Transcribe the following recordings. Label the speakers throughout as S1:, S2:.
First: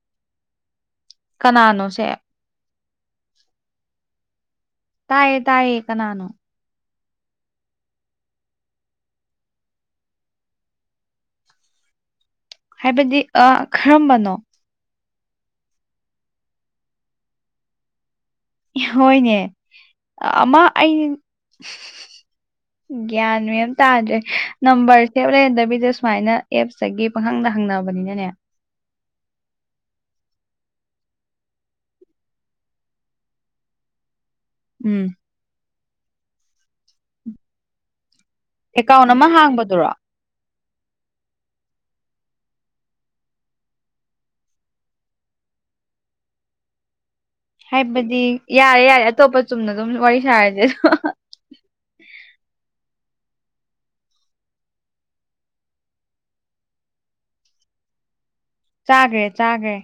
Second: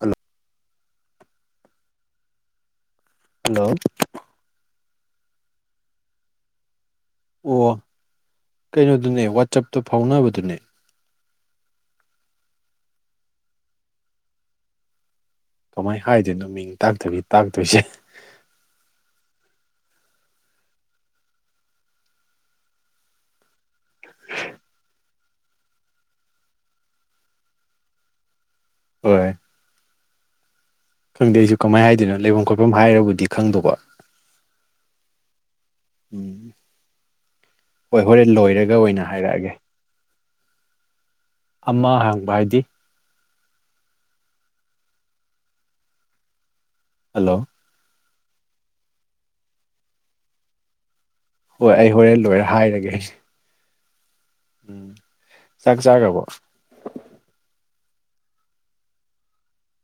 S1: hello
S2: ꯀꯅꯥꯅꯣꯁꯦ
S1: hello
S2: ꯇꯌꯦ ꯇꯌꯦ ꯀꯅꯥꯅꯣ
S1: ꯑꯣ ꯀꯩꯅꯣꯗꯨꯅꯦ ꯋꯥꯆꯞꯇꯣ ꯐꯥꯎꯅꯕꯗꯨꯅꯦ
S2: ꯍꯥꯏꯕꯗꯤ ꯑ ꯀꯔꯝꯕꯅꯣ
S1: ꯀꯃꯥꯏꯅ ꯍꯥꯏꯗꯣꯏꯅꯣ ꯃꯤꯡ ꯇꯥꯛꯇꯕꯤ ꯇꯥꯛꯇꯣꯏꯁꯦ
S2: ꯍꯣꯏꯅꯦ ꯑꯃ ꯑꯩꯅ ꯒꯌ꯭ꯥꯟ ꯃꯦꯟ ꯇꯥꯗ꯭ꯔꯦ ꯅꯝꯕꯔ ꯁꯦ ꯂꯩꯔꯗꯕꯤꯗ ꯁꯨꯃꯥꯏꯅ ꯑꯦꯞꯁꯇꯒꯤ ꯄꯪꯈꯪꯗ ꯍꯪꯅꯕꯅꯤꯅꯅꯦ
S1: ꯍꯣꯏ ꯈꯪꯗꯦ ꯑꯩꯁꯨ ꯀꯃꯥꯏꯅ ꯍꯥꯏꯗꯣꯏꯅꯣ ꯂꯩꯐꯝ ꯈꯣꯠꯐꯝ ꯍꯥꯏꯔꯕꯨꯗꯤ ꯈꯪꯗꯕ
S2: ꯎꯝ
S1: ꯎꯝ ꯍꯣꯏ ꯍꯣꯔꯦꯟ ꯂꯣꯏꯔ
S2: ꯑꯦꯀꯥꯎꯟ ꯑꯃ ꯍꯥꯡꯕꯗꯨꯔꯣ
S1: ꯑꯃ ꯍꯥꯡꯕ ꯍꯥꯏꯗꯤ ꯍꯜꯂꯣ
S2: ꯍꯥꯏꯕꯗꯤ ꯌꯥꯔꯦ ꯌꯥꯔꯦ ꯑꯇꯣꯞꯄ ꯆꯨꯝꯅ ꯑꯗꯨꯝ ꯋꯥꯔꯤ ꯁꯥꯔꯁꯦ
S1: ꯍꯣꯏ ꯑꯩ ꯍꯣꯔꯦꯟ ꯂꯣꯏꯔꯦ ꯍꯥꯏꯔꯒꯦ ꯑꯩ ꯎꯝ ꯆꯥꯛ ꯆꯥꯈꯕꯣ
S2: ꯆꯥꯒꯔꯦ ꯆꯥꯒꯔꯦ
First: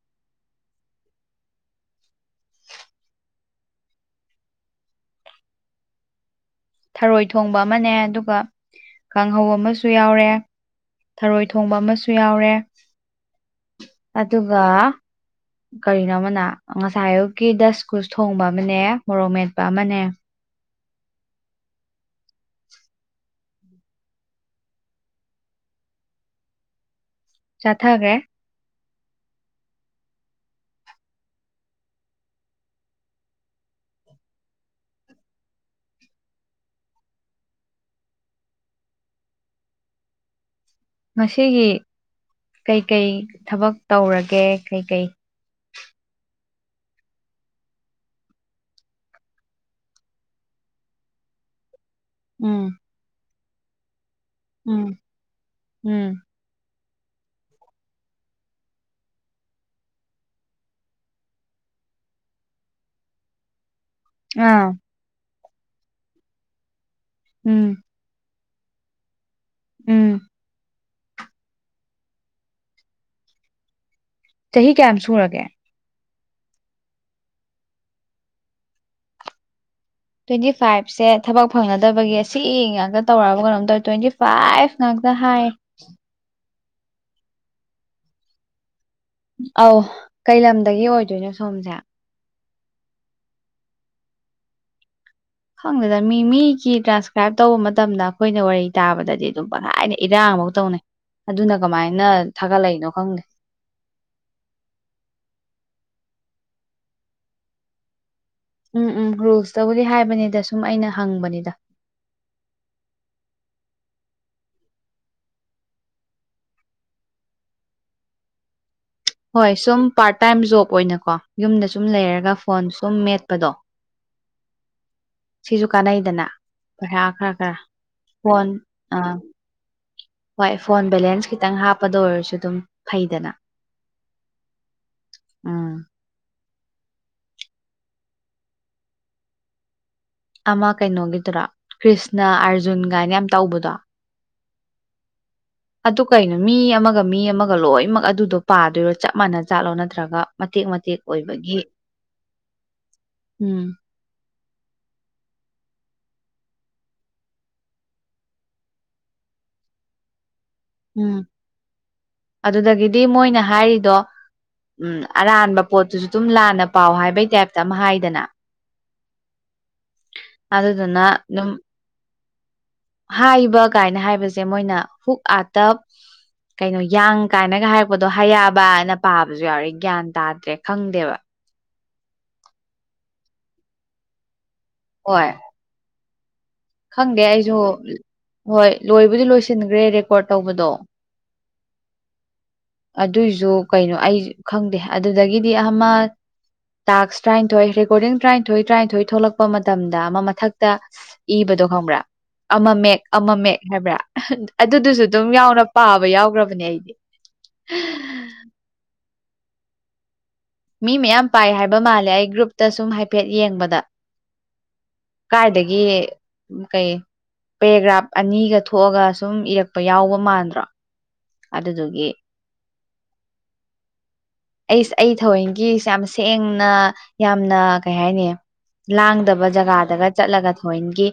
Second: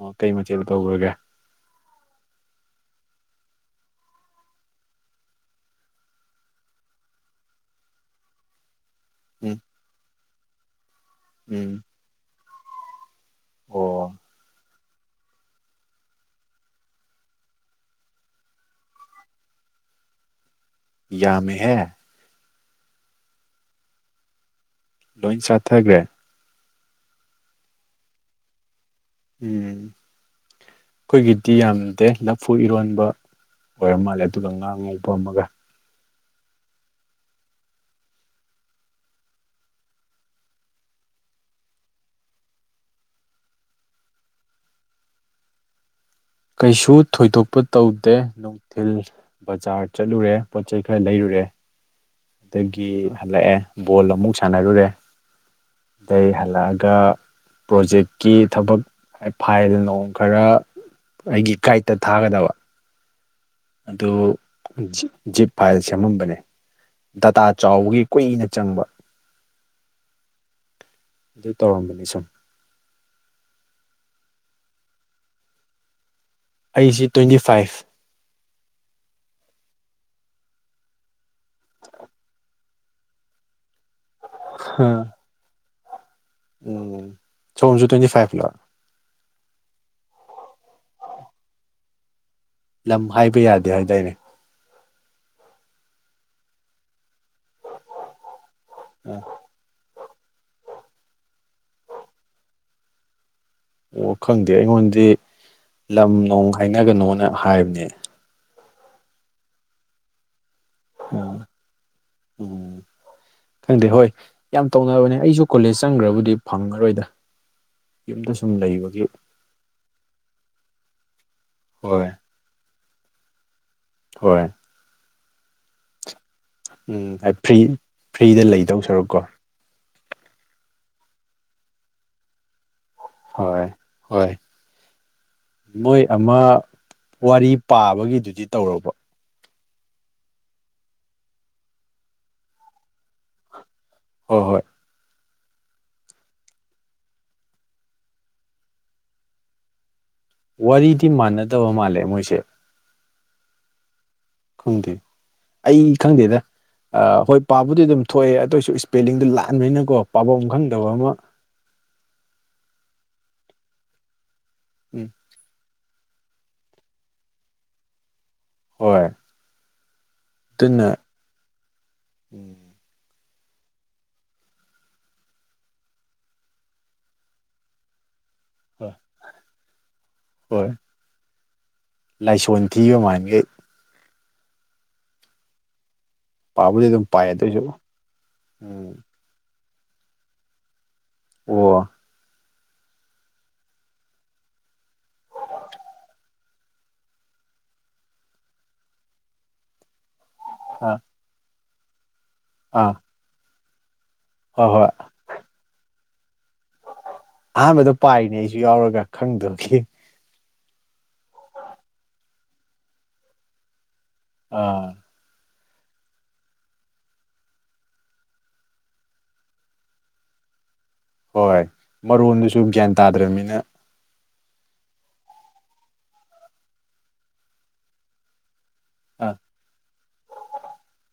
S1: ꯑꯣ ꯀꯩ ꯃꯆꯦꯜꯗ ꯇꯧꯈ꯭ꯔꯒꯦ
S2: ꯊꯔꯣꯏ ꯊꯣꯡꯕ ꯑꯃꯅꯦ ꯑꯗꯨꯒꯥ ꯀꯥꯡꯍꯧ
S1: ꯎꯝ
S2: ꯑꯃꯁꯨ ꯌꯥꯎꯔꯦ ꯊꯔꯣꯏ
S1: ꯎꯝ
S2: ꯊꯣꯡꯕ ꯑꯃꯁꯨ ꯌꯥꯎꯔꯦ
S1: ꯑꯣ
S2: ꯑꯗꯨꯒꯥ
S1: [inaudible]
S2: ꯀꯔꯤꯅꯣ ꯑꯃꯅ ꯉꯁꯥꯏ ꯑꯌꯨꯛꯀꯤ ꯗꯁ ꯀꯨꯁ ꯊꯣꯡꯕ ꯑꯃꯅꯦ ꯃꯣꯔꯣꯛ ꯃꯦꯠꯄ ꯑꯃꯅꯦ
S1: ꯌꯥꯃꯤ ꯍꯦ ꯂꯣꯏ ꯆꯠꯊꯈ꯭ꯔꯦ
S2: ꯆꯠꯍꯥꯈꯔ꯭ꯦ
S1: ꯎꯝ ꯑꯩꯈꯣꯏꯒꯤꯗꯤ ꯌꯥꯝꯗꯦ ꯂꯐꯨ ꯏꯔꯣꯟꯕ ꯑꯣꯏꯔ ꯃꯥꯜꯂꯦ ꯑꯗꯨꯒꯥ ꯉꯥ ꯉꯧꯕ ꯑꯃꯒꯥ
S2: ꯉꯁꯤꯒꯤ ꯀꯩꯀꯩ ꯊꯕꯛ ꯇꯧꯔꯒꯦ ꯀꯩꯀꯩ
S1: ꯀꯩꯁꯨ ꯊꯣꯏꯗꯣꯛꯄ ꯇꯧꯗꯦ ꯅꯨꯡꯊꯤꯜ ꯕꯖꯥꯔ ꯆꯠꯂꯨꯔꯦ ꯄꯣꯠ ꯆꯩꯩ ꯈꯔ ꯂꯩꯔꯨꯔꯦ
S2: ꯎꯝ
S1: ꯑꯗꯥꯒꯤ ꯍꯜꯂꯛꯑꯦ ꯕꯣꯜ ꯑꯃꯨꯛ ꯁꯥꯟꯅꯔꯨꯔꯦ
S2: ꯎꯝ ꯎꯝ
S1: ꯑꯗꯩ ꯍꯜꯂꯛꯑꯒꯥ ꯄ꯭ꯔꯣꯖꯦꯛꯀꯤ ꯊꯕꯛ ꯐꯥꯏꯜ ꯅꯣꯡ ꯈꯔ ꯑꯩꯒꯤ ꯒꯥꯥꯏꯠꯇꯥ ꯊꯥꯒꯗꯕ ꯑꯗꯨ
S2: ꯑꯥ
S1: ꯖꯤꯞ ꯐꯥꯏꯜ ꯁꯦꯝꯃꯝꯕꯅꯦ ꯗꯇꯥ
S2: ꯎꯝ
S1: ꯆꯥꯎꯕꯒꯤ ꯀꯨꯏꯅ ꯆꯪꯕ
S2: ꯎꯝ
S1: ꯑꯗꯨ ꯇꯧꯔꯝꯕꯅꯤ ꯁꯨꯝ
S2: ꯆꯍꯤ ꯀꯌꯥꯝ ꯁꯨꯔꯒꯦ
S1: ꯑꯩꯁꯤ ꯇ꯭ꯋꯦꯟꯇꯤ ꯐꯥꯏꯚ
S2: ꯇ꯭ꯋꯦꯟꯇꯤ ꯐꯥꯏꯚꯁꯦ ꯊꯕꯛ ꯐꯪꯅꯗꯕꯒꯤ ꯁꯤ ꯉꯥꯛꯇꯥ ꯇꯧꯔꯕ ꯀꯩꯅꯣꯝ ꯇꯧꯋꯦ ꯇ꯭ꯋꯦꯟꯇꯤ ꯐꯥꯏꯚ ꯉꯥꯛꯗꯥ ꯍꯥꯏ
S1: ꯎꯝ ꯁꯣꯝꯁꯨ ꯇ꯭ꯋꯦꯟꯇꯤ ꯐꯥꯏꯚ ꯂꯥ
S2: ꯑꯧ ꯀꯩ ꯂꯝꯗꯥꯒꯤ ꯑꯣꯏꯗꯣꯏꯅꯣ ꯁꯣꯝꯁꯦ
S1: ꯂꯝ ꯍꯥꯏꯕ ꯌꯥꯗꯦ ꯍꯥꯏꯗꯥꯏꯅꯦ
S2: ꯈꯪꯗꯦꯗꯥ ꯃꯤ ꯃꯤꯒꯤ ꯇ꯭ꯔꯥꯟꯁꯀ꯭ꯔꯥꯏꯞ ꯇꯧꯕ ꯃꯇꯝꯗꯥ ꯑꯩꯈꯣꯏꯅ ꯋꯥꯔꯤ ꯇꯥꯕꯗꯗꯤ ꯑꯗꯨꯝ ꯄꯪꯍꯥꯏꯗ ꯏꯔꯥꯡꯕꯧ ꯇꯧꯅꯩ ꯑꯗꯨꯅ ꯀꯃꯥꯏꯅ ꯊꯥꯒꯠꯂꯛꯏꯅꯣ ꯈꯪꯗꯦ
S1: ꯑꯣ ꯈꯪꯗꯦ ꯑꯩꯉꯣꯟꯗꯤ ꯂꯝ ꯅꯣꯡ ꯍꯥꯏꯅꯒꯥꯅꯣꯅ ꯍꯥꯏꯕꯅꯦ
S2: ꯎꯝ ꯎꯝ ꯔꯨꯜꯁꯇꯕꯨꯗꯤ ꯍꯥꯏꯕꯅꯤꯗꯥ ꯁꯨꯝ ꯑꯩꯅ
S1: ꯎꯝ
S2: ꯍꯪꯕꯅꯤꯗ
S1: ꯎꯝ ꯈꯪꯗꯦ ꯍꯣꯏ ꯌꯥꯝ ꯇꯧꯅꯕꯅꯦ ꯑꯩꯁꯨ ꯀꯣꯂꯦꯖ ꯆꯪꯒ꯭ꯔꯕꯨꯗꯤ ꯐꯪꯉꯔꯣꯏꯗꯥ ꯌꯨꯝꯗꯥ ꯁꯨꯝ ꯂꯩꯕꯒꯤ
S2: ꯍꯣꯏ ꯁꯨꯝ ꯄꯥꯔꯠ ꯇꯥꯏꯝ ꯖꯣꯕ ꯑꯣꯏꯅꯀꯣ ꯌꯨꯝꯗꯥ ꯁꯨꯝ
S1: ꯍꯣꯏ
S2: ꯂꯩꯔꯒꯥ ꯐꯣꯟ ꯁꯨꯝ ꯃꯦꯠꯄꯗꯣ
S1: ꯍꯣꯏ
S2: ꯁꯤꯖꯨ ꯀꯥꯟꯅꯩꯗꯅ ꯄꯩꯁꯥ
S1: ꯎꯝ
S2: ꯈꯔ ꯈꯔ
S1: ꯐ꯭ꯔꯤ ꯐ꯭ꯔꯤꯗ
S2: ꯐꯣꯟ
S1: ꯂꯩꯗꯧ
S2: ꯑꯥ
S1: ꯁꯔꯨꯛꯀꯣ
S2: ꯍꯣꯏ ꯐꯣꯟ ꯕꯦꯂꯦꯟꯁ ꯈꯤꯇꯪ ꯍꯥꯞꯄꯗꯥ ꯑꯣꯏꯔꯁꯨ ꯑꯗꯨꯝ ꯐꯩꯗꯅ
S1: ꯍꯣꯏ ꯍꯣꯏ
S2: ꯎꯝ
S1: ꯃꯣꯏ ꯑꯃ ꯋꯥꯔꯤ ꯄꯥꯕꯒꯤꯗꯨꯗꯤ ꯇꯧꯔꯕꯣ
S2: ꯑꯃ ꯀꯩꯅꯣꯒꯤꯗꯨꯔꯥ ꯀ꯭ꯔꯤꯁꯅ ꯑꯥꯔꯖꯨꯟꯒꯥꯏꯅ ꯌꯥꯝ ꯇꯧꯕꯗꯣ
S1: ꯍꯣꯏ ꯍꯣꯏ
S2: ꯑꯗꯨ ꯀꯩꯅꯣ ꯃꯤ ꯑꯃꯒꯥ ꯃꯤ ꯑꯃꯒꯥ ꯂꯣꯏꯅꯃꯛ ꯑꯗꯨꯗꯣ ꯄꯥꯗꯣꯏꯔꯣ ꯆꯞ ꯃꯅ ꯆꯥꯠꯂꯣ ꯅꯠꯇ꯭ꯔꯒꯥ ꯃꯇꯦꯛ ꯃꯇꯦꯛ
S1: ꯋꯥꯔꯤꯗꯤ
S2: ꯑꯣꯏꯕꯒꯤ
S1: ꯃꯥꯟꯅꯗꯕ ꯃꯥꯜꯂꯦ ꯃꯣꯏꯁꯦ
S2: ꯎꯝ
S1: ꯈꯪꯗꯦ ꯑꯩ ꯈꯪꯗꯦꯗꯥ ꯑꯥ ꯍꯣꯏ ꯄꯥꯕꯨꯗꯤ ꯑꯗꯨꯝ ꯊꯣꯛꯑꯦ ꯑꯗꯨ ꯑꯣꯏꯁꯨ ꯏꯁꯄꯦꯂꯤꯡꯗꯣ ꯂꯥꯟꯕꯅꯤꯅꯀꯣ ꯄꯥꯕꯝ ꯈꯪ
S2: ꯎꯝ ꯑꯗꯨꯗꯥꯒꯤꯗꯤ ꯃꯣꯏꯅ ꯍꯥꯏꯔꯤꯗꯣ ꯎꯝ ꯑꯔꯥꯟꯕ ꯄꯣꯠꯇꯨꯁꯨ ꯑꯗꯨꯝ ꯂꯥꯟꯅ ꯄꯥꯎ ꯍꯥꯏꯕꯩ ꯇꯥꯏꯞꯇ ꯑꯃ ꯍꯥꯏꯗꯅ
S1: ꯍꯣꯏ ꯑꯗꯨꯅ
S2: ꯑꯗꯨꯗꯨꯅ ꯑꯗꯨꯝ
S1: ꯎꯝ
S2: ꯍꯥꯏꯕ ꯀꯥꯏꯅ ꯍꯥꯏꯕꯁꯦ ꯃꯣꯏꯅ ꯍꯨꯛ ꯑꯥꯇꯞ ꯀꯩꯅꯣ ꯌꯥꯡ ꯀꯥꯏꯅꯒ ꯍꯥꯏꯔꯛꯄꯗꯣ
S1: ꯍꯣꯏ
S2: ꯍꯌꯥꯕꯅ ꯄꯥꯕꯁꯨ ꯌꯥꯎꯔꯏ ꯒ꯭ꯌꯥꯟ ꯇꯥꯗ꯭ꯔꯦ
S1: ꯍꯣꯏ
S2: ꯈꯪꯗꯦꯕ
S1: ꯂꯥꯏꯁꯣꯟ ꯊꯤꯕꯃꯥꯟꯈꯩ
S2: ꯍꯣꯏ
S1: ꯄꯥꯕꯨꯗꯤ ꯑꯗꯨꯝ
S2: ꯈꯪꯗꯦ
S1: ꯄꯥꯏ
S2: ꯑꯩꯁꯨ
S1: ꯑꯗꯨꯑꯣꯏꯁꯨ
S2: ꯍꯣꯏ
S1: ꯎꯝ
S2: ꯂꯣꯏꯕꯨꯗꯤ ꯂꯣꯏꯁꯟꯈ꯭ꯔꯦ ꯔꯦꯀꯣꯔꯠ ꯇꯧꯕꯗꯣ
S1: ꯑꯣ
S2: ꯑꯗꯨꯏꯖꯨ ꯀꯩꯅꯣ ꯑꯩ ꯈꯪꯗꯦ ꯑꯗꯨꯗꯥꯒꯤꯗꯤ ꯑꯃ ꯇꯥꯛꯁ ꯇꯔꯥꯅꯤꯊꯣꯏ ꯔꯦꯀꯣꯔꯗꯤꯡ ꯇꯔꯥꯅꯤꯊꯣꯏ ꯇꯔꯥꯅꯤꯊꯣꯏ ꯊꯣꯛꯂꯛꯄ ꯃꯇꯝꯗ ꯑꯃ ꯃꯊꯛ
S1: ꯑꯥ
S2: ꯏꯕꯗꯣ ꯈꯪꯕ꯭ꯔꯥ
S1: ꯑꯥ
S2: ꯑꯃꯃꯦꯛ ꯑꯃꯃꯦꯛ ꯍꯥꯏꯕ꯭ꯔꯥ
S1: ꯍꯣꯏ
S2: ꯑꯗꯨꯗꯨꯁꯨ ꯑꯗꯨꯝ ꯌꯥꯎꯅ ꯄꯥꯕ ꯌꯥꯎꯒ꯭ꯔꯝ
S1: ꯑꯍꯥꯟꯕꯗꯥ ꯄꯥꯏꯅꯦ ꯑꯩꯁꯨ ꯌꯥꯎꯔꯒꯥ ꯈꯪꯗꯥꯕꯒꯤ
S2: ꯃꯤ ꯃꯌꯥꯝ ꯄꯥꯏ ꯍꯥꯏꯕ ꯃꯥꯜꯂꯦ ꯑꯩ ꯒ꯭ꯔꯨꯞꯇꯥ ꯁꯨꯝ ꯍꯥꯏꯐꯦꯠ ꯌꯦꯡꯕꯗꯥ
S1: ꯑꯥ
S2: ꯀꯥꯏꯗꯒꯤ ꯀꯩ ꯄꯦꯔꯦꯒ꯭ꯔꯥꯐ ꯑꯅꯤꯒ ꯊꯣꯛꯑꯒ ꯁꯨꯝ ꯏꯔꯛꯄ ꯌꯥꯎꯕ ꯃꯥꯟꯕ
S1: ꯍꯣꯏ ꯃꯔꯣꯟꯗꯨꯁꯨ ꯒ꯭ꯌꯥꯟ ꯇꯥꯗ꯭ꯔꯅꯤꯅ
S2: ꯑꯩꯁ ꯑꯩ ꯊꯋꯦꯟꯒꯤꯁꯦ ꯌꯥꯝ ꯁꯦꯡꯅ ꯌꯥꯝꯅ ꯀꯩ ꯍꯥꯏꯅꯤ
S1: ꯑꯥ
S2: ꯂꯥꯡꯗꯕ ꯖꯒꯥꯗꯒ ꯆꯠꯂꯒ ꯊꯣꯏꯅꯒꯤ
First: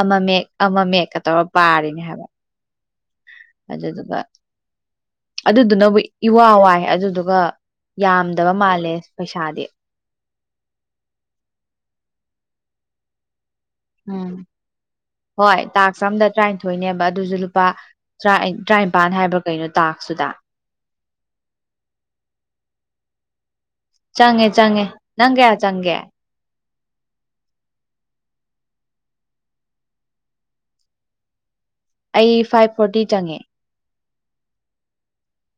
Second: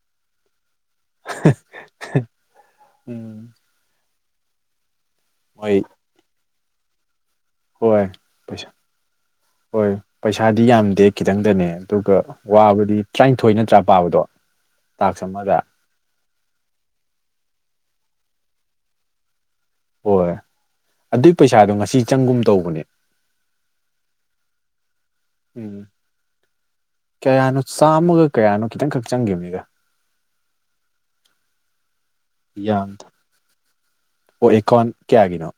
S2: ꯑꯃ ꯃꯌꯦꯛ ꯑꯃ ꯃꯌꯦꯛꯀ ꯇꯧꯔ ꯄꯥꯔꯤꯅꯦ ꯍꯥꯏꯕ
S1: ꯎꯝ
S2: ꯑꯗꯨꯗꯨꯒ
S1: ꯍꯣꯏ
S2: ꯑꯗꯨꯗꯨꯅꯕꯨ ꯏꯋꯥ ꯋꯥꯏ ꯑꯗꯨꯗꯨꯒ
S1: ꯍꯣꯏ
S2: ꯌꯥꯝꯗꯕ
S1: ꯄꯩꯁꯥ
S2: ꯃꯥꯜꯂꯦ ꯄꯩꯁꯥꯗꯤ
S1: ꯍꯣꯏ ꯄꯩꯁꯥꯗꯤ ꯌꯥꯝꯗꯦ ꯈꯤꯇꯪꯗꯅꯦ ꯑꯗꯨꯒ ꯋꯥꯕꯗꯤ ꯇꯔꯥꯅꯤꯊꯣꯏꯅ
S2: ꯎꯝ ꯍꯣꯏ ꯇꯥꯛꯁ ꯑꯃꯝꯗ ꯇꯔꯥꯅꯤꯊꯣꯏꯅꯦꯕ ꯑꯗꯨꯁꯨ ꯂꯨꯄꯥ ꯇꯔꯥꯏꯟ ꯇꯔꯥꯅꯤꯄꯥꯟ ꯍꯥꯏꯕ ꯀꯩꯅꯣ ꯇꯥ
S1: ꯍꯣꯏ ꯑꯗꯨꯒꯤ ꯄꯩꯁꯥꯗꯣ ꯉꯁꯤ ꯆꯪꯒꯨꯝ ꯇꯧꯕꯅꯦ
S2: ꯆꯪꯉꯦ ꯆꯪꯉꯦ ꯅꯪ ꯀꯌꯥ
S1: ꯎꯝ
S2: ꯆꯪꯒꯦ
S1: ꯀꯌꯥꯅꯣ ꯆꯥꯝꯃꯒ ꯀꯌꯥꯅꯣ ꯈꯤꯇꯪꯈꯛ ꯆꯪꯒꯤꯕꯅꯤꯗ
S2: ꯑꯩ ꯐꯥꯏꯚ
S1: ꯌꯥꯝ
S2: ꯐꯣꯔꯇꯤ ꯆꯪꯉꯦ
S1: ꯑꯣ ꯑꯦꯀꯥꯎꯟ ꯀꯌꯥꯒꯤꯅꯣ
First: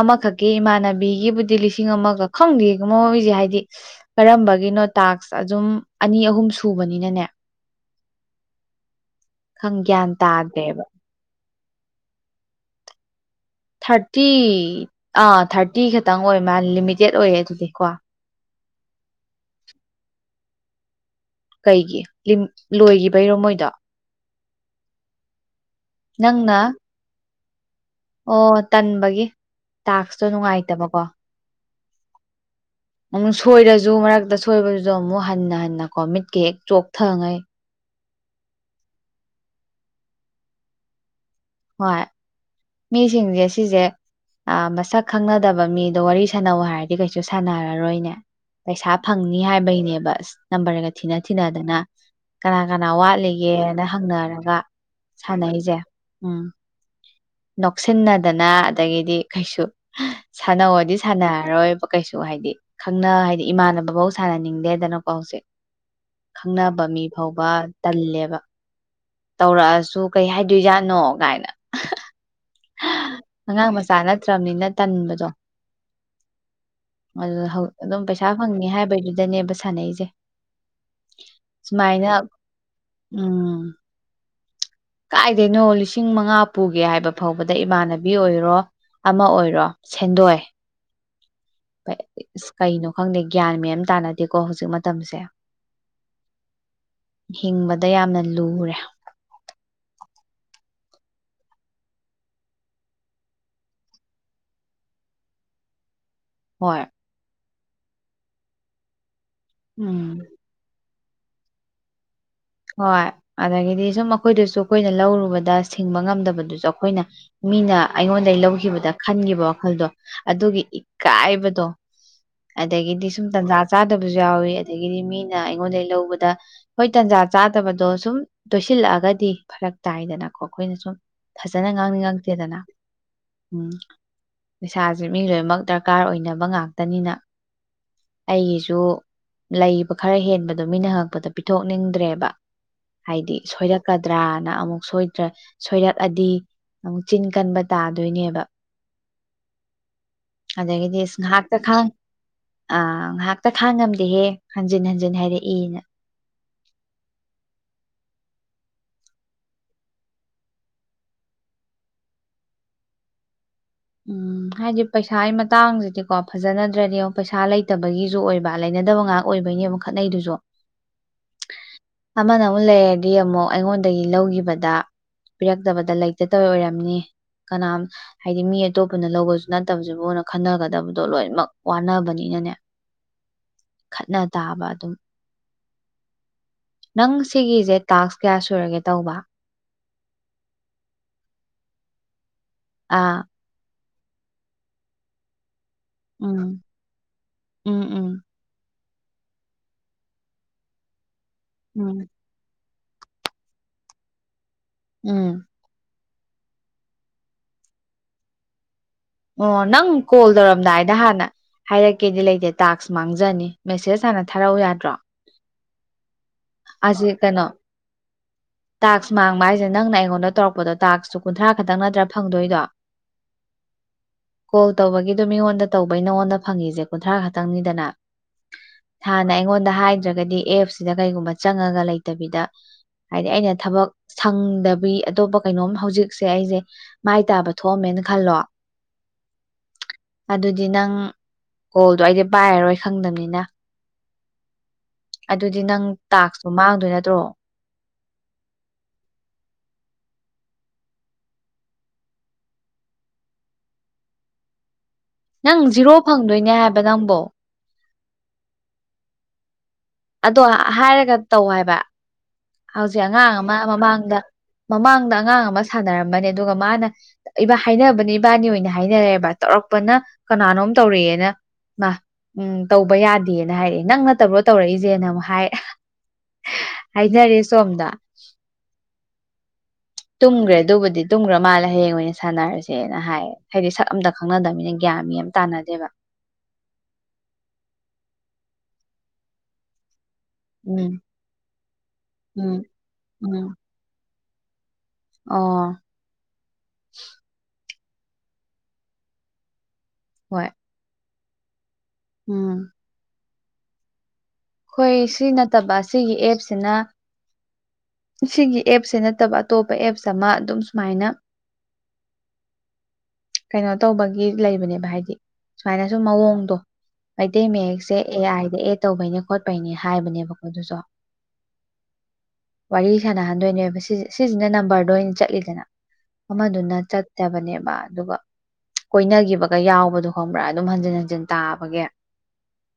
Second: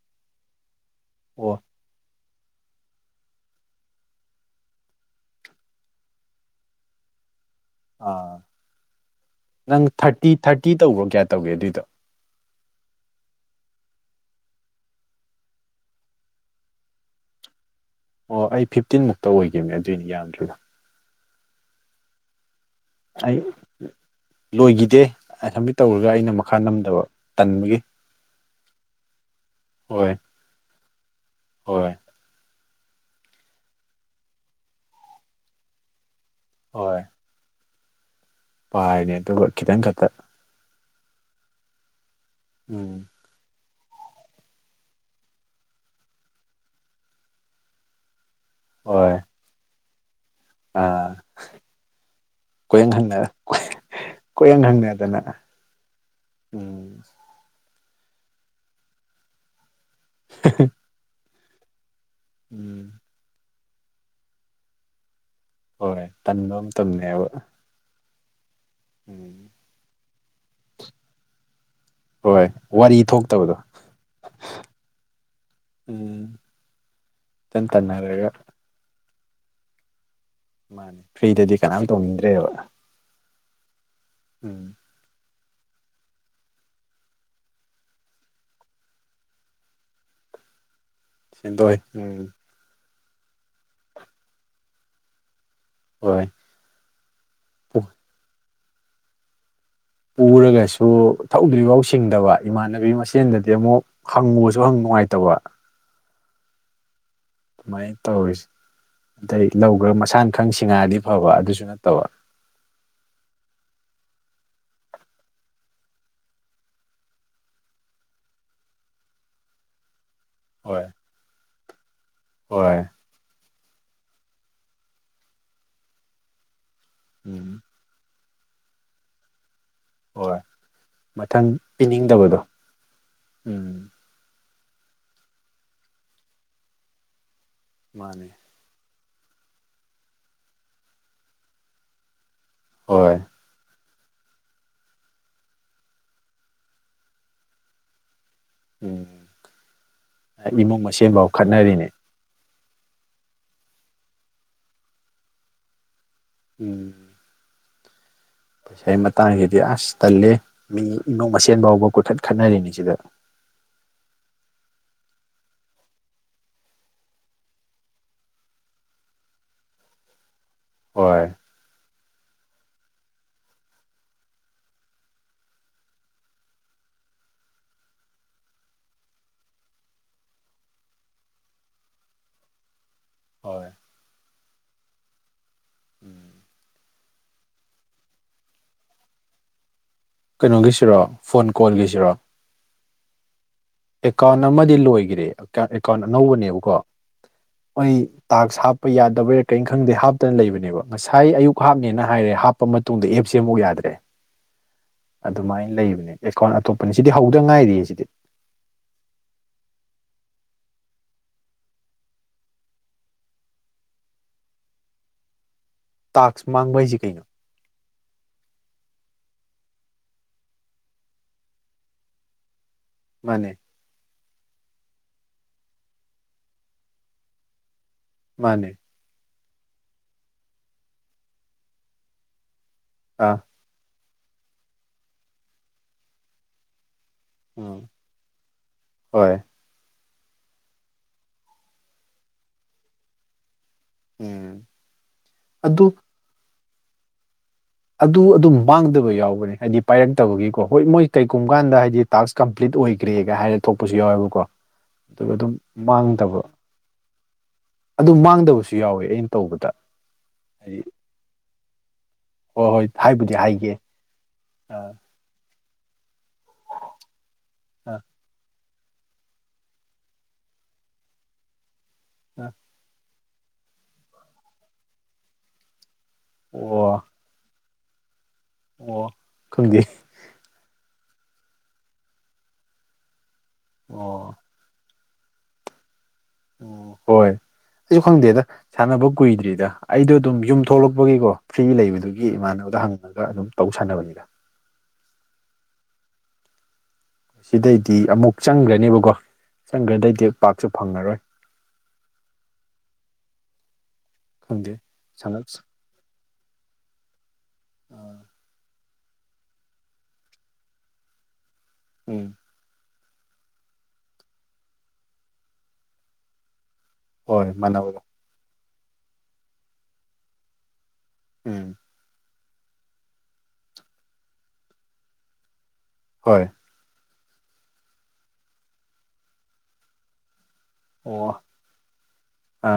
S2: ꯑꯃꯈꯛꯀꯤ ꯏꯃꯥꯟꯅꯕꯤꯒꯤꯕꯨꯗꯤ
S1: ꯑꯣ
S2: ꯂꯤꯁꯤꯡ ꯑꯃꯒ ꯈꯪꯗꯦ ꯃ ꯃꯣꯏꯁꯦ ꯍꯥꯏꯗꯤ ꯀꯔꯝꯕꯒꯤꯅꯣ ꯇꯥꯛꯁ ꯑꯗꯨꯝ ꯑꯅꯤ ꯑꯍꯨꯝ ꯁꯨꯕꯅꯤꯅꯅꯦ
S1: ꯑꯥ
S2: ꯈꯪ
S1: ꯅꯪ
S2: ꯒ꯭ꯌꯥꯟ
S1: ꯊꯥꯔꯇꯤ ꯊꯥꯔꯇꯤ
S2: ꯇꯥꯗ꯭ꯔꯦꯕ
S1: ꯇꯧꯕ꯭ꯔꯣ ꯀꯌꯥ ꯇꯧꯒꯦ ꯑꯗꯨꯏꯗꯣ
S2: ꯊꯥꯔꯇꯤ ꯑꯥ ꯊꯥꯔꯇꯤ ꯈꯇꯪ ꯑꯣꯏ ꯃꯥ ꯂꯤꯃꯤꯇꯦꯠ ꯑꯣꯏꯌꯦ ꯑꯗꯨꯗꯤ ꯀꯣ
S1: ꯑꯣ ꯑꯩ ꯐꯤꯞꯇꯤꯟ ꯃꯨꯛꯇ ꯑꯣꯏꯈꯤꯕꯅꯦ ꯑꯗꯨꯏꯅꯤ ꯌꯥꯝꯗ꯭ꯔꯤꯗꯣ
S2: ꯀꯩꯒꯤ ꯂꯤꯝ ꯂꯣꯏꯒꯤꯕꯩꯔꯣ
S1: ꯑꯩ
S2: ꯃꯣꯏꯗꯣ
S1: ꯂꯣꯏꯈꯤꯗꯦ ꯑ ꯑꯦꯃꯤꯠ ꯇꯧꯔꯒ ꯑꯩꯅ
S2: ꯅꯪꯅ
S1: ꯃꯈꯥ ꯅꯝꯗꯕ ꯇꯟꯕꯒꯤ
S2: ꯑꯣ ꯇꯟꯕꯒꯤ
S1: ꯍꯣꯏ
S2: ꯇꯥꯛꯁꯇꯣ ꯅꯨꯡꯉꯥꯏꯇꯕꯀꯣ
S1: ꯍꯣꯏ
S2: ꯑꯃꯨꯛ ꯁꯣꯏꯔꯁꯨ ꯃꯔꯛꯇ ꯁꯣꯏꯕꯗꯨꯁꯨ ꯑꯃꯨꯛ ꯍꯟꯅ ꯍꯟꯅꯀꯣ ꯃꯤꯠꯀ ꯍꯦꯛ ꯆꯣꯛꯊꯉꯩ
S1: ꯄꯥꯏꯅꯦ ꯑꯗꯨꯒ ꯈꯤꯇꯪ ꯈꯛꯇ
S2: ꯍꯣꯏ
S1: ꯎꯝ
S2: ꯃꯤꯁꯤꯡꯁꯦ ꯁꯤꯖꯦ ꯑ ꯃꯁꯛ ꯈꯪꯅꯗꯕ ꯃꯤꯗꯣ ꯋꯥꯔꯤ ꯁꯥꯟꯅꯧ ꯍꯥꯏꯔꯗꯤ ꯀꯩꯁꯨ ꯁꯥꯟꯅꯔꯔꯣꯏꯅꯦ ꯄꯩꯁꯥ
S1: ꯍꯣꯏ
S2: ꯐꯪꯅꯤ ꯍꯥꯏꯕꯩꯅꯦꯕ ꯅꯝꯕꯔꯒ
S1: ꯑꯥ
S2: ꯊꯤꯅ ꯊꯤꯅꯗꯅ ꯀꯅꯥ ꯀꯅꯥ
S1: ꯀꯣꯏꯍꯪ ꯍꯪꯅ
S2: ꯋꯥꯠꯂꯤꯒꯦꯅ ꯍꯪꯅꯔꯒ
S1: ꯀꯣꯏꯍꯪ ꯍꯪꯅꯗꯅ
S2: ꯁꯥꯟꯅꯩꯁꯦ ꯎꯝ ꯅꯣꯛꯁꯤꯟꯅꯗꯅ ꯑꯗꯒꯤꯗꯤ ꯀꯩꯁꯨ ꯁꯥꯟꯅꯧꯑꯣꯗꯤ ꯁꯥꯟꯅꯔꯔꯣꯏꯕ ꯀꯩꯁꯨ ꯍꯥꯏꯗꯤ
S1: ꯎꯝ
S2: ꯈꯪꯅ ꯍꯥꯏꯗꯤ ꯏꯃꯥꯟꯅꯕ ꯐꯧ ꯁꯥꯟꯅꯅꯤꯡꯗꯦꯗꯅꯀꯣ ꯍꯧꯖꯤꯛ
S1: ꯍꯣꯏ ꯇꯟꯕ
S2: ꯈꯪꯅꯕ ꯃꯤ
S1: ꯃꯇꯝꯅꯦꯕ
S2: ꯐꯥꯎꯕ ꯇꯜꯂꯦꯕ
S1: ꯎꯝ
S2: ꯇꯧꯔꯛꯑꯁꯨ ꯀꯩ ꯍꯥꯏꯗꯣꯏꯖꯥꯠꯅꯣ ꯀꯥꯏꯅ
S1: ꯍꯣꯏ ꯋꯥꯔꯤ ꯊꯣꯛꯇꯕꯗꯣ
S2: ꯑꯉꯥꯡ ꯃꯆꯥ ꯅꯠꯇ꯭ꯔꯕꯅꯤꯅ ꯇꯟꯕꯗꯣ
S1: ꯎꯝ
S2: ꯑꯗꯨ
S1: ꯏꯇꯟ
S2: ꯍꯧ ꯑꯗꯨꯝ
S1: ꯇꯟꯅꯔꯒ
S2: ꯄꯩꯁꯥ ꯐꯪꯉꯦ ꯍꯥꯏꯕꯩꯗꯨꯗꯅꯦꯕ ꯁꯥꯟꯅꯩꯁꯦ
S1: ꯃꯥꯅꯦ ꯐ꯭ꯔꯤꯗꯗꯤ ꯀꯅꯥꯝ
S2: ꯁꯨꯃꯥꯏꯅ
S1: ꯇꯧꯅꯤꯡꯗ꯭ꯔꯦꯕ
S2: ꯎꯝ
S1: ꯎꯝ
S2: ꯀꯥꯏꯗꯩꯅꯣ ꯂꯤꯁꯤꯡ ꯃꯉꯥ ꯄꯨꯒꯦ ꯍꯥꯏꯕ ꯐꯥꯎꯕꯗ ꯏꯃꯥꯟꯅꯕꯤ ꯑꯣꯏꯔꯣ ꯑꯃ ꯑꯣꯏꯔꯣ ꯁꯦꯟꯗꯣꯏ
S1: ꯁꯦꯟꯗꯣꯏ ꯎꯝ
S2: ꯀꯩꯅꯣ ꯈꯪꯗꯦ ꯒ꯭ꯌꯥꯟ ꯃꯦꯟ ꯑꯃꯥ ꯇꯥꯅꯗꯦꯀꯣ ꯍꯧꯖꯤꯛ ꯃꯇꯝꯁꯦ
S1: ꯍꯣꯏ
S2: ꯍꯤꯡꯕꯗ ꯌꯥꯝꯅ ꯂꯨꯔꯦ
S1: ꯄꯨꯔꯒꯁꯨ ꯊꯧꯗ꯭ꯔꯤꯐꯥꯎ ꯁꯤꯡꯗꯕ ꯏꯃꯥꯟꯅꯕꯤ ꯃꯁꯦꯟꯗꯗꯤ ꯑꯃꯨꯛ ꯍꯪꯉꯨꯁꯨ ꯍꯪ ꯅꯨꯡꯉꯥꯏꯇꯕ
S2: ꯍꯣꯏ
S1: ꯑꯗꯨꯃꯥꯏꯅ ꯇꯧꯔꯤꯁꯦ ꯑꯗꯩ ꯂꯧꯈ꯭ꯔ
S2: ꯎꯝ
S1: ꯃꯁꯥꯅ ꯈꯪ ꯁꯤꯡꯉꯛꯑꯗꯤ ꯐꯕ ꯑꯗꯨꯁꯨ ꯅꯠꯇꯕ
S2: ꯍꯣꯏ ꯑꯗꯒꯤꯗꯤ ꯁꯨꯝ ꯑꯩꯈꯣꯏꯗꯁꯨ ꯑꯩꯈꯣꯏꯅ ꯂꯧꯔꯨꯕꯗ ꯁꯤꯡꯕ ꯉꯝꯗꯕꯗꯨꯁꯨ ꯑꯩꯈꯣꯏꯅ ꯃꯤꯅ ꯑꯩꯉꯣꯟꯗꯒꯤ ꯂꯧꯈꯤꯕꯗ ꯈꯟꯈꯤꯕ ꯋꯥꯈꯜꯗꯣ ꯑꯗꯨꯒꯤ
S1: ꯍꯣꯏ
S2: ꯏꯀꯥꯏꯕꯗꯣ
S1: ꯍꯣꯏ
S2: ꯑꯗꯒꯤꯗꯤ ꯁꯨꯝ ꯇꯟꯖꯥ ꯆꯥꯗꯕꯁꯨ ꯌꯥꯎꯋꯤ ꯑꯗꯒꯤꯗꯤ ꯃꯤꯅ ꯑꯩꯉꯣꯟꯗꯒꯤ ꯂꯧꯕꯗ ꯍꯣꯏ ꯇꯟꯖꯥ
S1: ꯎꯝ
S2: ꯆꯥꯗꯕꯗꯣ ꯁꯨꯝ ꯇꯣꯏꯁꯤꯜꯂꯛꯑꯒꯗꯤ ꯐꯔꯛ ꯇꯥꯏꯗꯅꯀꯣ
S1: ꯍꯣꯏ
S2: ꯑꯩꯈꯣꯏꯅ ꯁꯨꯝ
S1: ꯃꯊꯪ
S2: ꯐꯖꯅ
S1: ꯄꯤꯅꯤꯡꯗꯕꯗꯣ
S2: ꯉꯥꯡꯅꯤꯡꯉꯛꯇꯦꯗꯅ ꯎꯝ ꯄꯩꯁꯥꯁꯦ ꯃꯤ ꯂꯣꯏꯅꯃꯛ ꯗꯔꯀꯥꯔ ꯑꯣꯏꯅꯕ ꯉꯥꯛꯇꯅꯤꯅ
S1: ꯃꯥꯅꯦ
S2: ꯑꯩꯒꯤꯁꯨ ꯂꯩꯕ ꯈꯔ ꯍꯦꯟꯕꯗꯣ ꯃꯤꯅ ꯍꯪꯛꯄꯗ ꯄꯤꯊꯣꯛꯅꯤꯡꯗ꯭ꯔꯦꯕ
S1: ꯍꯣꯏ
S2: ꯍꯥꯏꯗꯤ ꯁꯣꯏꯔꯛꯀꯗ꯭ꯔꯥꯅ ꯑꯃꯨꯛ ꯁꯣꯏꯗ꯭ꯔ ꯁꯣꯏꯔꯛꯑꯗꯤ ꯑꯃꯨꯛ ꯆꯤꯟ ꯀꯟꯕ ꯇꯥꯗꯣꯏꯅꯦꯕ
S1: ꯎꯝ ꯏꯃꯨꯡ
S2: ꯑꯗꯒꯤꯗꯤ ꯏꯁ
S1: ꯃꯁꯦꯟꯐꯥꯎ
S2: ꯉꯍꯥꯛꯇ
S1: ꯈꯠꯅꯔꯤꯅꯦ
S2: ꯢꯡ ꯑ ꯉꯥꯏꯍꯥꯛꯇ ꯈꯥꯡꯉꯝꯗꯦꯍꯦ ꯍꯟꯖꯤꯟ ꯍꯟꯖꯤꯟ ꯍꯥꯏꯔꯛꯏꯅ
S1: ꯎꯝ ꯄꯁꯥꯒꯤ ꯃꯇꯥꯡꯁꯤꯗꯤ ꯑꯁ ꯇꯜꯂꯦ ꯃꯤ ꯏꯃꯨꯡ ꯃꯁꯦꯟ ꯐꯥꯎꯕ ꯀꯨꯊꯠ ꯈꯠꯅꯔꯤꯅꯤ ꯁꯤꯗ
S2: ꯎꯝ ꯍꯥꯏꯗꯤ ꯄꯩꯁꯥꯒꯤ ꯃꯇꯥꯡꯁꯤꯗꯤꯀꯣ ꯐꯖꯅꯗ꯭ꯔꯗꯤ ꯌꯣ ꯄꯩꯁꯥ ꯂꯩꯇꯕꯒꯤꯁꯨ ꯑꯣꯏꯕ ꯂꯩꯅꯗꯕ ꯉꯥꯛ ꯑꯣꯏꯕꯩꯅꯦꯕ ꯈꯠꯅꯩꯗꯨꯁꯨ
S1: ꯍꯣꯏ
S2: ꯑꯃꯅ ꯑꯃꯨꯛ ꯂꯩꯔꯗꯤ ꯑꯃꯨꯛ ꯑꯩꯉꯣꯟꯗꯒꯤ ꯂꯧꯈꯤꯕꯗ ꯄꯤꯔꯛꯇꯕꯗ ꯂꯩꯇꯇꯧꯔꯤ ꯑꯣꯏꯔꯝꯅꯤ ꯀꯅꯥꯝ ꯍꯥꯏꯗꯤ ꯃꯤ ꯑꯇꯣꯞꯄꯅ ꯂꯧꯕꯁꯨ ꯅꯠꯇꯕꯁꯤꯕꯨꯅ ꯈꯟꯅꯒꯗꯕꯗꯣ ꯂꯣꯏꯅꯃꯛ ꯋꯥꯅꯕꯅꯤꯅꯅꯦ
S1: ꯍꯣꯏ
S2: ꯈꯠꯅ ꯇꯥꯕ ꯑꯗꯨꯝ ꯅꯪ ꯁꯤꯒꯤꯁꯦ ꯇꯥꯛꯁ ꯀꯌꯥ ꯁꯨꯔꯒꯦ ꯇꯧꯕ
S1: ꯀꯩꯅꯣꯒꯤꯁꯤꯔꯣ ꯐꯣꯟ ꯀꯣꯜꯒꯤꯁꯤꯔꯣ
S2: ꯑ
S1: ꯑꯦꯀꯥꯎꯟ ꯑꯃꯗꯤ ꯂꯣꯏꯈꯔꯦ ꯑꯦꯀꯥꯎꯟ
S2: ꯎꯝ
S1: ꯑꯅꯧꯕꯅꯦꯕꯀꯣ
S2: ꯎꯝ
S1: ꯑꯣꯏ
S2: ꯎꯝ
S1: ꯇꯥꯛꯁ ꯍꯥꯞꯄ ꯌꯥꯗꯕꯔ ꯀꯩꯅꯣ ꯈꯪꯗꯦ ꯍꯥꯞꯇꯅ ꯂꯩꯕꯅꯦꯕ ꯉꯁꯥꯏ ꯑꯌꯨꯛ
S2: ꯎꯝ
S1: ꯍꯥꯞꯅꯦꯅ ꯍꯥꯏꯔꯦ ꯍꯥꯞ ꯃꯇꯨꯡꯗ ꯑꯦꯞꯁ ꯑꯃꯨꯛ ꯌꯥꯗ꯭ꯔꯦ
S2: ꯎꯝ
S1: ꯑꯗꯨꯃꯥꯏꯅ ꯂꯩꯕꯅꯦ ꯑꯦꯁꯀꯥꯎꯟ ꯑꯇꯣꯞꯄꯅꯤ ꯁꯤꯗꯤ ꯍꯧꯗ ꯉꯥꯏꯔꯤ ꯁꯤꯗꯤ
S2: ꯑꯣ ꯅꯪ ꯀꯣꯜ ꯇꯧꯔꯝꯗꯥꯏꯗ ꯍꯥꯟꯅ ꯍꯥꯏꯔꯛꯀꯦꯗꯤ ꯂꯩꯇꯦ ꯇꯥꯛꯁ ꯃꯥꯡꯖꯅꯤ ꯃꯦꯁꯦꯁ ꯍꯥꯟꯅ ꯊꯥꯔꯛꯎ ꯌꯥꯗ꯭ꯔꯣ
S1: ꯇꯥꯛꯁ ꯃꯥꯡꯕ ꯍꯥꯏꯁꯤ
S2: ꯑꯁꯤ ꯀꯩꯅꯣ
S1: [inaudible]
S2: ꯇꯥꯛꯁ ꯃꯥꯡꯕ ꯍꯥꯏꯁꯦ ꯅꯪꯅ ꯑꯩꯉꯣꯟꯗ ꯇꯧꯔꯛꯄꯗꯣ ꯇꯥꯛꯁꯁꯨ ꯀꯨꯟꯊ꯭ꯔꯥ ꯈꯛꯇꯪ ꯅꯠꯇ꯭ꯔꯥ ꯐꯪꯗꯣꯏꯗꯣ
S1: ꯃꯥꯅꯤ
S2: ꯀꯣꯜ ꯇꯧꯕꯒꯤꯗꯣ ꯃꯤꯉꯣꯟꯗ ꯇꯧꯕꯩ ꯅꯉꯣꯟꯗ ꯐꯪꯉꯤꯁꯦ ꯀꯨꯟꯊ꯭ꯔꯥ ꯈꯛꯇꯪꯅꯤꯗꯅ
S1: ꯃꯥꯅꯦ
S2: ꯍꯥꯟꯅ ꯑꯩꯉꯣꯟꯗ ꯍꯥꯏꯗ꯭ꯔꯒꯗꯤ ꯑꯦꯞꯁꯤꯗ ꯀꯩꯒꯨꯝꯕ ꯆꯪꯉꯒ ꯂꯩꯇꯕꯤꯗ ꯍꯥꯏꯗꯤ
S1: ꯑꯥ
S2: ꯑꯩꯅ ꯊꯕꯛ ꯁꯪꯗꯕꯤ ꯑꯇꯣꯞꯄ ꯀꯩꯅꯣꯝ ꯍꯧꯖꯤꯛꯁꯦ ꯑꯩꯁꯦ ꯃꯥꯏ ꯇꯥꯕ
S1: ꯎꯝ
S2: ꯊꯣꯛꯑꯝꯃꯦꯅ ꯈꯜꯂꯣ
S1: ꯍꯣꯏ
S2: ꯑꯗꯨꯗꯤ ꯅꯪ ꯀꯣꯜꯗꯣ ꯑꯩꯗꯤ ꯄꯥꯏꯔꯔꯣꯏ ꯈꯪꯗꯝꯅꯤꯅ
S1: ꯎꯝ
S2: ꯑꯗꯨꯗꯤ ꯅꯪ
S1: ꯑꯗꯨ
S2: ꯇꯥꯛꯁꯇꯨ ꯃꯥꯡꯗꯣꯏ ꯅꯠꯇ꯭ꯔꯣ
S1: ꯑꯗꯨ ꯑꯗꯨꯝ ꯃꯥꯡꯗꯕ ꯌꯥꯎꯕꯅꯦ ꯍꯥꯏꯗꯤ ꯄꯥꯏꯔꯛꯇꯕꯒꯤꯀꯣ ꯍꯣꯏ ꯃꯣꯏ ꯀꯩꯒꯨꯝꯕ ꯀꯥꯟꯗ ꯍꯥꯏꯗꯤ ꯇꯥꯛꯁ ꯀꯝꯄ꯭ꯂꯤꯠ ꯑꯣꯏꯈ꯭ꯔꯦꯒ ꯍꯥꯏꯅ ꯊꯣꯛꯄꯁꯨ ꯌꯥꯎꯋꯦꯕꯀꯣ ꯑꯗꯨꯒ ꯑꯗꯨꯝ
S2: ꯅꯪ ꯖꯤꯔꯣ
S1: ꯃꯥꯡꯗꯕ
S2: ꯐꯪꯗꯣꯏꯅꯦ ꯍꯥꯏꯕ ꯅꯪꯕꯣ
S1: ꯑꯗꯨ ꯃꯥꯡꯗꯕꯁꯨ ꯌꯥꯎꯋꯦ ꯑꯩꯅ ꯇꯧꯕꯗ
S2: ꯑꯗꯣ
S1: ꯍꯥꯏꯗꯤ
S2: ꯍꯥꯏꯔꯒ ꯇꯧ ꯍꯥꯏꯕ
S1: ꯍꯣꯏ ꯍꯣꯏ
S2: ꯍꯧꯖꯤꯛ
S1: ꯍꯥꯏꯕꯨꯗꯤ
S2: ꯑꯉꯥꯡ ꯑꯃ
S1: ꯍꯥꯏꯒꯦ
S2: ꯃꯃꯥꯡꯗ
S1: ꯑ
S2: ꯃꯃꯥꯡꯗ ꯑꯉꯥꯡ ꯑꯃ ꯁꯥꯟꯅꯔꯝꯕꯅꯦ ꯑꯗꯨꯒ ꯃꯥꯅ ꯏꯕꯥ
S1: ꯑ
S2: ꯍꯥꯏꯅꯕꯅꯦ ꯏꯕꯥꯅꯤ ꯑꯣꯏꯅ ꯍꯥꯏꯅꯔꯦꯕ ꯇꯧꯔꯛꯄꯅ ꯀꯅꯥꯅꯣꯝ ꯇꯧꯔꯛꯑꯦꯅ ꯃꯥ
S1: ꯑ
S2: ꯎꯝ ꯇꯧꯕ ꯌꯥꯗꯦ ꯍꯥꯏꯔꯛꯑꯦ ꯅꯪ ꯅꯠꯇ꯭ꯔꯕꯣ ꯇꯧꯔꯛꯏꯁꯦꯅ ꯑꯃꯨꯛ ꯍꯥꯏ
S1: ꯑꯣ
S2: ꯍꯥꯏꯅꯔꯦ ꯁꯣꯝꯗ
S1: ꯑꯣ ꯈꯪꯗꯦ
S2: ꯇꯨꯝꯈ꯭ꯔꯦ ꯑꯗꯨꯕꯨꯗꯤ ꯇꯨꯝꯈ꯭ꯔ ꯃꯥꯜꯂꯦ ꯍꯌꯦꯡ ꯑꯣꯏꯅ ꯁꯥꯟꯅꯔꯁꯦꯅ ꯍꯥꯏꯌꯦ ꯍꯥꯏꯗꯤ ꯁꯛ
S1: ꯑꯣ
S2: ꯑꯝꯇ ꯈꯪꯅꯗꯕꯅꯤꯅ ꯒ꯭ꯌꯥꯟ ꯃꯦꯠ ꯑꯃ ꯇꯥꯟꯅꯗꯦꯕ
S1: ꯑꯣ ꯍꯣꯏ ꯑꯩꯁꯨ ꯈꯪꯗꯦꯗ ꯁꯥꯟꯅꯕ ꯀꯨꯏꯗ꯭ꯔꯤꯗ ꯑꯩꯗꯣ ꯑꯗꯨꯝ ꯌꯨꯝ
S2: ꯎꯝ
S1: ꯊꯣꯛꯂꯛꯄꯒꯤꯀꯣ ꯐ꯭ꯔꯤ ꯂꯩꯕꯗꯨꯒꯤ
S2: ꯎꯝ
S1: ꯏꯃꯥꯟꯅꯕꯗ ꯍꯪꯉꯒ ꯑꯗꯨꯝ
S2: ꯎꯝ
S1: ꯇꯧ ꯁꯥꯟꯅꯕꯅꯤꯗ
S2: ꯑꯣ
S1: ꯁꯤꯗꯩꯗꯤ ꯑꯃꯨꯛ ꯆꯪꯒ꯭ꯔꯅꯦꯕꯀꯣ ꯆꯪꯒ꯭ꯔꯗꯩꯗꯤ
S2: ꯍꯣꯏ
S1: ꯄꯥꯛꯁꯨ ꯐꯪꯉꯔꯣꯏ
S2: ꯎꯝ
S1: ꯈꯪꯗꯦ
S2: ꯍꯣꯏ ꯁꯤ
S1: ꯁꯥꯟꯅꯞ
S2: ꯅꯠꯇꯕ ꯑꯁꯤꯒꯤ ꯑꯦꯞꯁꯤꯅ ꯁꯤꯒꯤ ꯑꯦꯞꯁꯦ ꯅꯠꯇꯕ ꯑꯇꯣꯞꯄ ꯑꯦꯞꯁ ꯑꯃ ꯑꯗꯨꯝ ꯁꯨꯃꯥꯏꯅ
S1: ꯎꯝ
S2: ꯀꯩꯅꯣ ꯇꯧꯕꯒꯤ ꯂꯩꯕꯅꯦꯕ ꯍꯥꯏꯗꯤ ꯁꯨꯃꯥꯏꯅꯁꯨ ꯃꯑꯣꯡꯗꯣ ꯃꯩꯇꯩ
S1: ꯍꯣꯏ
S2: ꯃꯌꯦꯛꯁꯦ
S1: ꯃꯥꯟꯅꯕꯗꯣ
S2: ꯑꯦ ꯑꯥꯏꯗ ꯑꯦꯠ ꯇꯧꯕꯩꯅꯦ ꯈꯣꯠꯄꯩꯅꯦ ꯍꯥꯏꯕꯅꯦꯕꯀꯣ ꯑꯗꯨꯁꯨ
S1: ꯎꯝ
S2: ꯋꯥꯔꯤ ꯁꯥꯟꯅꯍꯟꯗꯣꯏꯅꯦꯕ ꯁꯤꯁꯤꯅ ꯅꯝꯕꯔꯗꯣ ꯑꯣꯏꯅ ꯆꯠꯂꯤꯗꯅ
S1: ꯍꯣꯏ
S2: ꯑꯃꯗꯨꯅ ꯆꯠ ꯆꯠꯇꯕꯅꯦꯕ ꯑꯗꯨꯒ ꯀꯣꯏꯅꯒꯤꯕꯒ ꯌꯥꯎꯕꯗꯣ ꯈꯣꯕ꯭ꯔꯥ ꯑꯗꯨꯝ ꯍꯟꯖꯤꯟ ꯍꯟꯖꯤꯟ
S1: ꯑꯣ
S2: ꯇꯥꯕꯒꯤ
S1: ꯑ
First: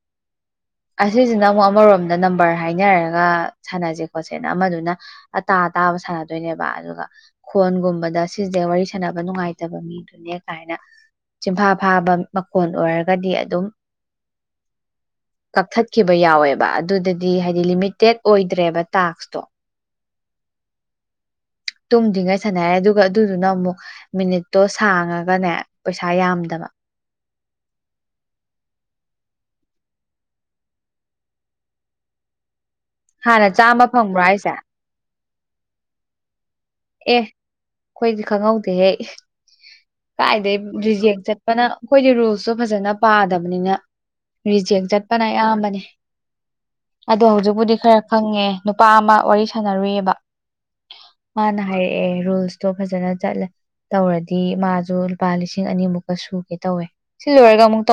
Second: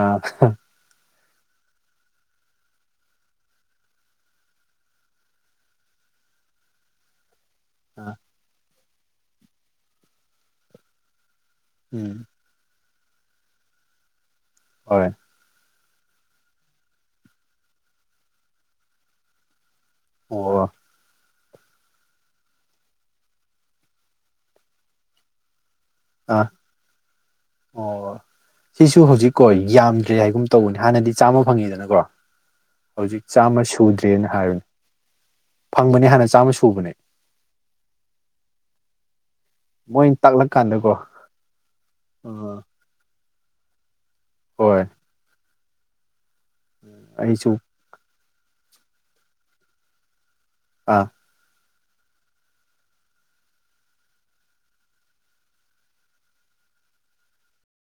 S2: ꯑꯁꯤꯁꯤꯅ ꯑꯃꯨꯛ ꯑꯃꯔꯣꯝꯗ ꯅꯝꯕꯔ ꯍꯥꯏꯅꯔꯒ ꯁꯥꯟꯅꯁꯦ ꯈꯣꯠꯁꯦ ꯑꯃꯗꯨꯅ ꯑꯇꯥ ꯑꯇꯥꯕ ꯁꯥꯟꯅꯗꯣꯏꯅꯦꯕ ꯑꯗꯨꯒ
S1: ꯑ
S2: ꯈꯣꯟꯒꯨꯝꯕꯗ ꯁꯤꯁꯦ ꯋꯥꯔꯤ ꯁꯅꯕ ꯅꯨꯡꯉꯥꯏꯇꯕ ꯃꯤꯗꯨꯅꯦ ꯀꯥꯏꯅ ꯆꯤꯟꯐꯥ ꯐꯥꯕ
S1: ꯎꯝ
S2: ꯈꯣꯟ ꯑꯣꯏꯔꯒꯗꯤ ꯑꯗꯨꯝ
S1: ꯍꯣꯏ
S2: ꯀꯛꯊꯠꯈꯤꯕ ꯌꯥꯎꯋꯦꯕ ꯑꯗꯨꯗꯗꯤ ꯍꯥꯏꯗꯤ ꯂꯤꯃꯤꯇꯦꯠ ꯑꯣꯏꯗ꯭ꯔꯦꯕ ꯇꯥꯛꯁꯇꯣ
S1: ꯑꯣ
S2: ꯇꯨꯝꯗ꯭ꯔꯤꯉꯩ ꯁꯥꯟꯅꯔꯦ ꯑꯗꯨꯒ ꯑꯗꯨꯗꯨꯅ ꯑꯃꯨꯛ ꯃꯤꯅꯤꯠꯇꯣ ꯁꯥꯡꯉꯒꯅꯦ ꯄꯩꯁꯥ
S1: ꯑ
S2: ꯌꯥꯝꯗꯕ
S1: ꯑꯣ ꯁꯤꯁꯨ ꯍꯧꯖꯤꯛꯀꯣ ꯌꯥꯝꯗ꯭ꯔꯦ ꯍꯥꯏꯒꯨꯝ ꯇꯧꯕꯅꯤ ꯍꯥꯟꯅꯗꯤ ꯆꯥꯝꯃ ꯐꯪꯉꯦꯗꯅꯀꯣ ꯍꯧꯖꯤꯛ
S2: ꯍꯥꯟꯅ
S1: ꯆꯥꯝꯃ
S2: ꯐꯪꯕ꯭ꯔꯣ
S1: ꯁꯨꯗ꯭ꯔꯦꯅ
S2: ꯍꯥꯏꯁꯦ ꯑꯦ
S1: ꯍꯥꯏꯕꯅꯦ ꯐꯪꯕꯅꯦ ꯍꯥꯟꯅ ꯆꯥꯝꯃ ꯁꯨꯕꯅꯦ
S2: ꯑꯦ ꯑꯩꯈꯣꯏꯗꯤ ꯈꯪꯍꯧꯗꯦꯍꯦ
S1: ꯃꯣꯏꯅ
S2: ꯀꯥꯏꯗꯩ
S1: ꯇꯥꯛꯂꯛꯀꯥꯟꯗꯀꯣ
S2: ꯔꯤꯖꯦꯛ ꯆꯠꯄꯅ ꯑꯩꯈꯣꯏꯗꯤ ꯔꯨꯜꯁꯇꯣ ꯐꯖꯅ ꯄꯥꯗꯕꯅꯤꯅ
S1: ꯍꯣꯏ
S2: ꯔꯤꯖꯦꯛ ꯆꯠꯄꯅ ꯑꯌꯥꯝꯕꯅꯤ ꯑꯗꯣ
S1: ꯑꯩꯁꯨ
S2: ꯍꯧꯖꯤꯛꯄꯨꯗꯤ ꯈꯔ ꯈꯪꯉꯦ ꯅꯨꯄꯥ ꯑꯃ ꯋꯥꯔꯤ ꯁꯥꯟꯅꯔꯨꯏꯑꯕ
S1: ꯑꯥ
S2: ꯃꯥꯅ ꯍꯥꯏꯔꯛꯑꯦ ꯔꯨꯜꯁꯇꯣ ꯐꯖꯅ ꯆꯠꯂꯦ ꯇꯧꯔꯗꯤ ꯃꯥꯖꯨ ꯂꯨꯄꯥ ꯂꯤꯁꯤꯡ ꯑꯅꯤꯃꯨꯛꯀ ꯁꯨꯒꯦ ꯇꯧꯋꯦ ꯁꯤ ꯂꯣꯏꯔꯒ ꯑꯃꯨꯛ ꯇꯧ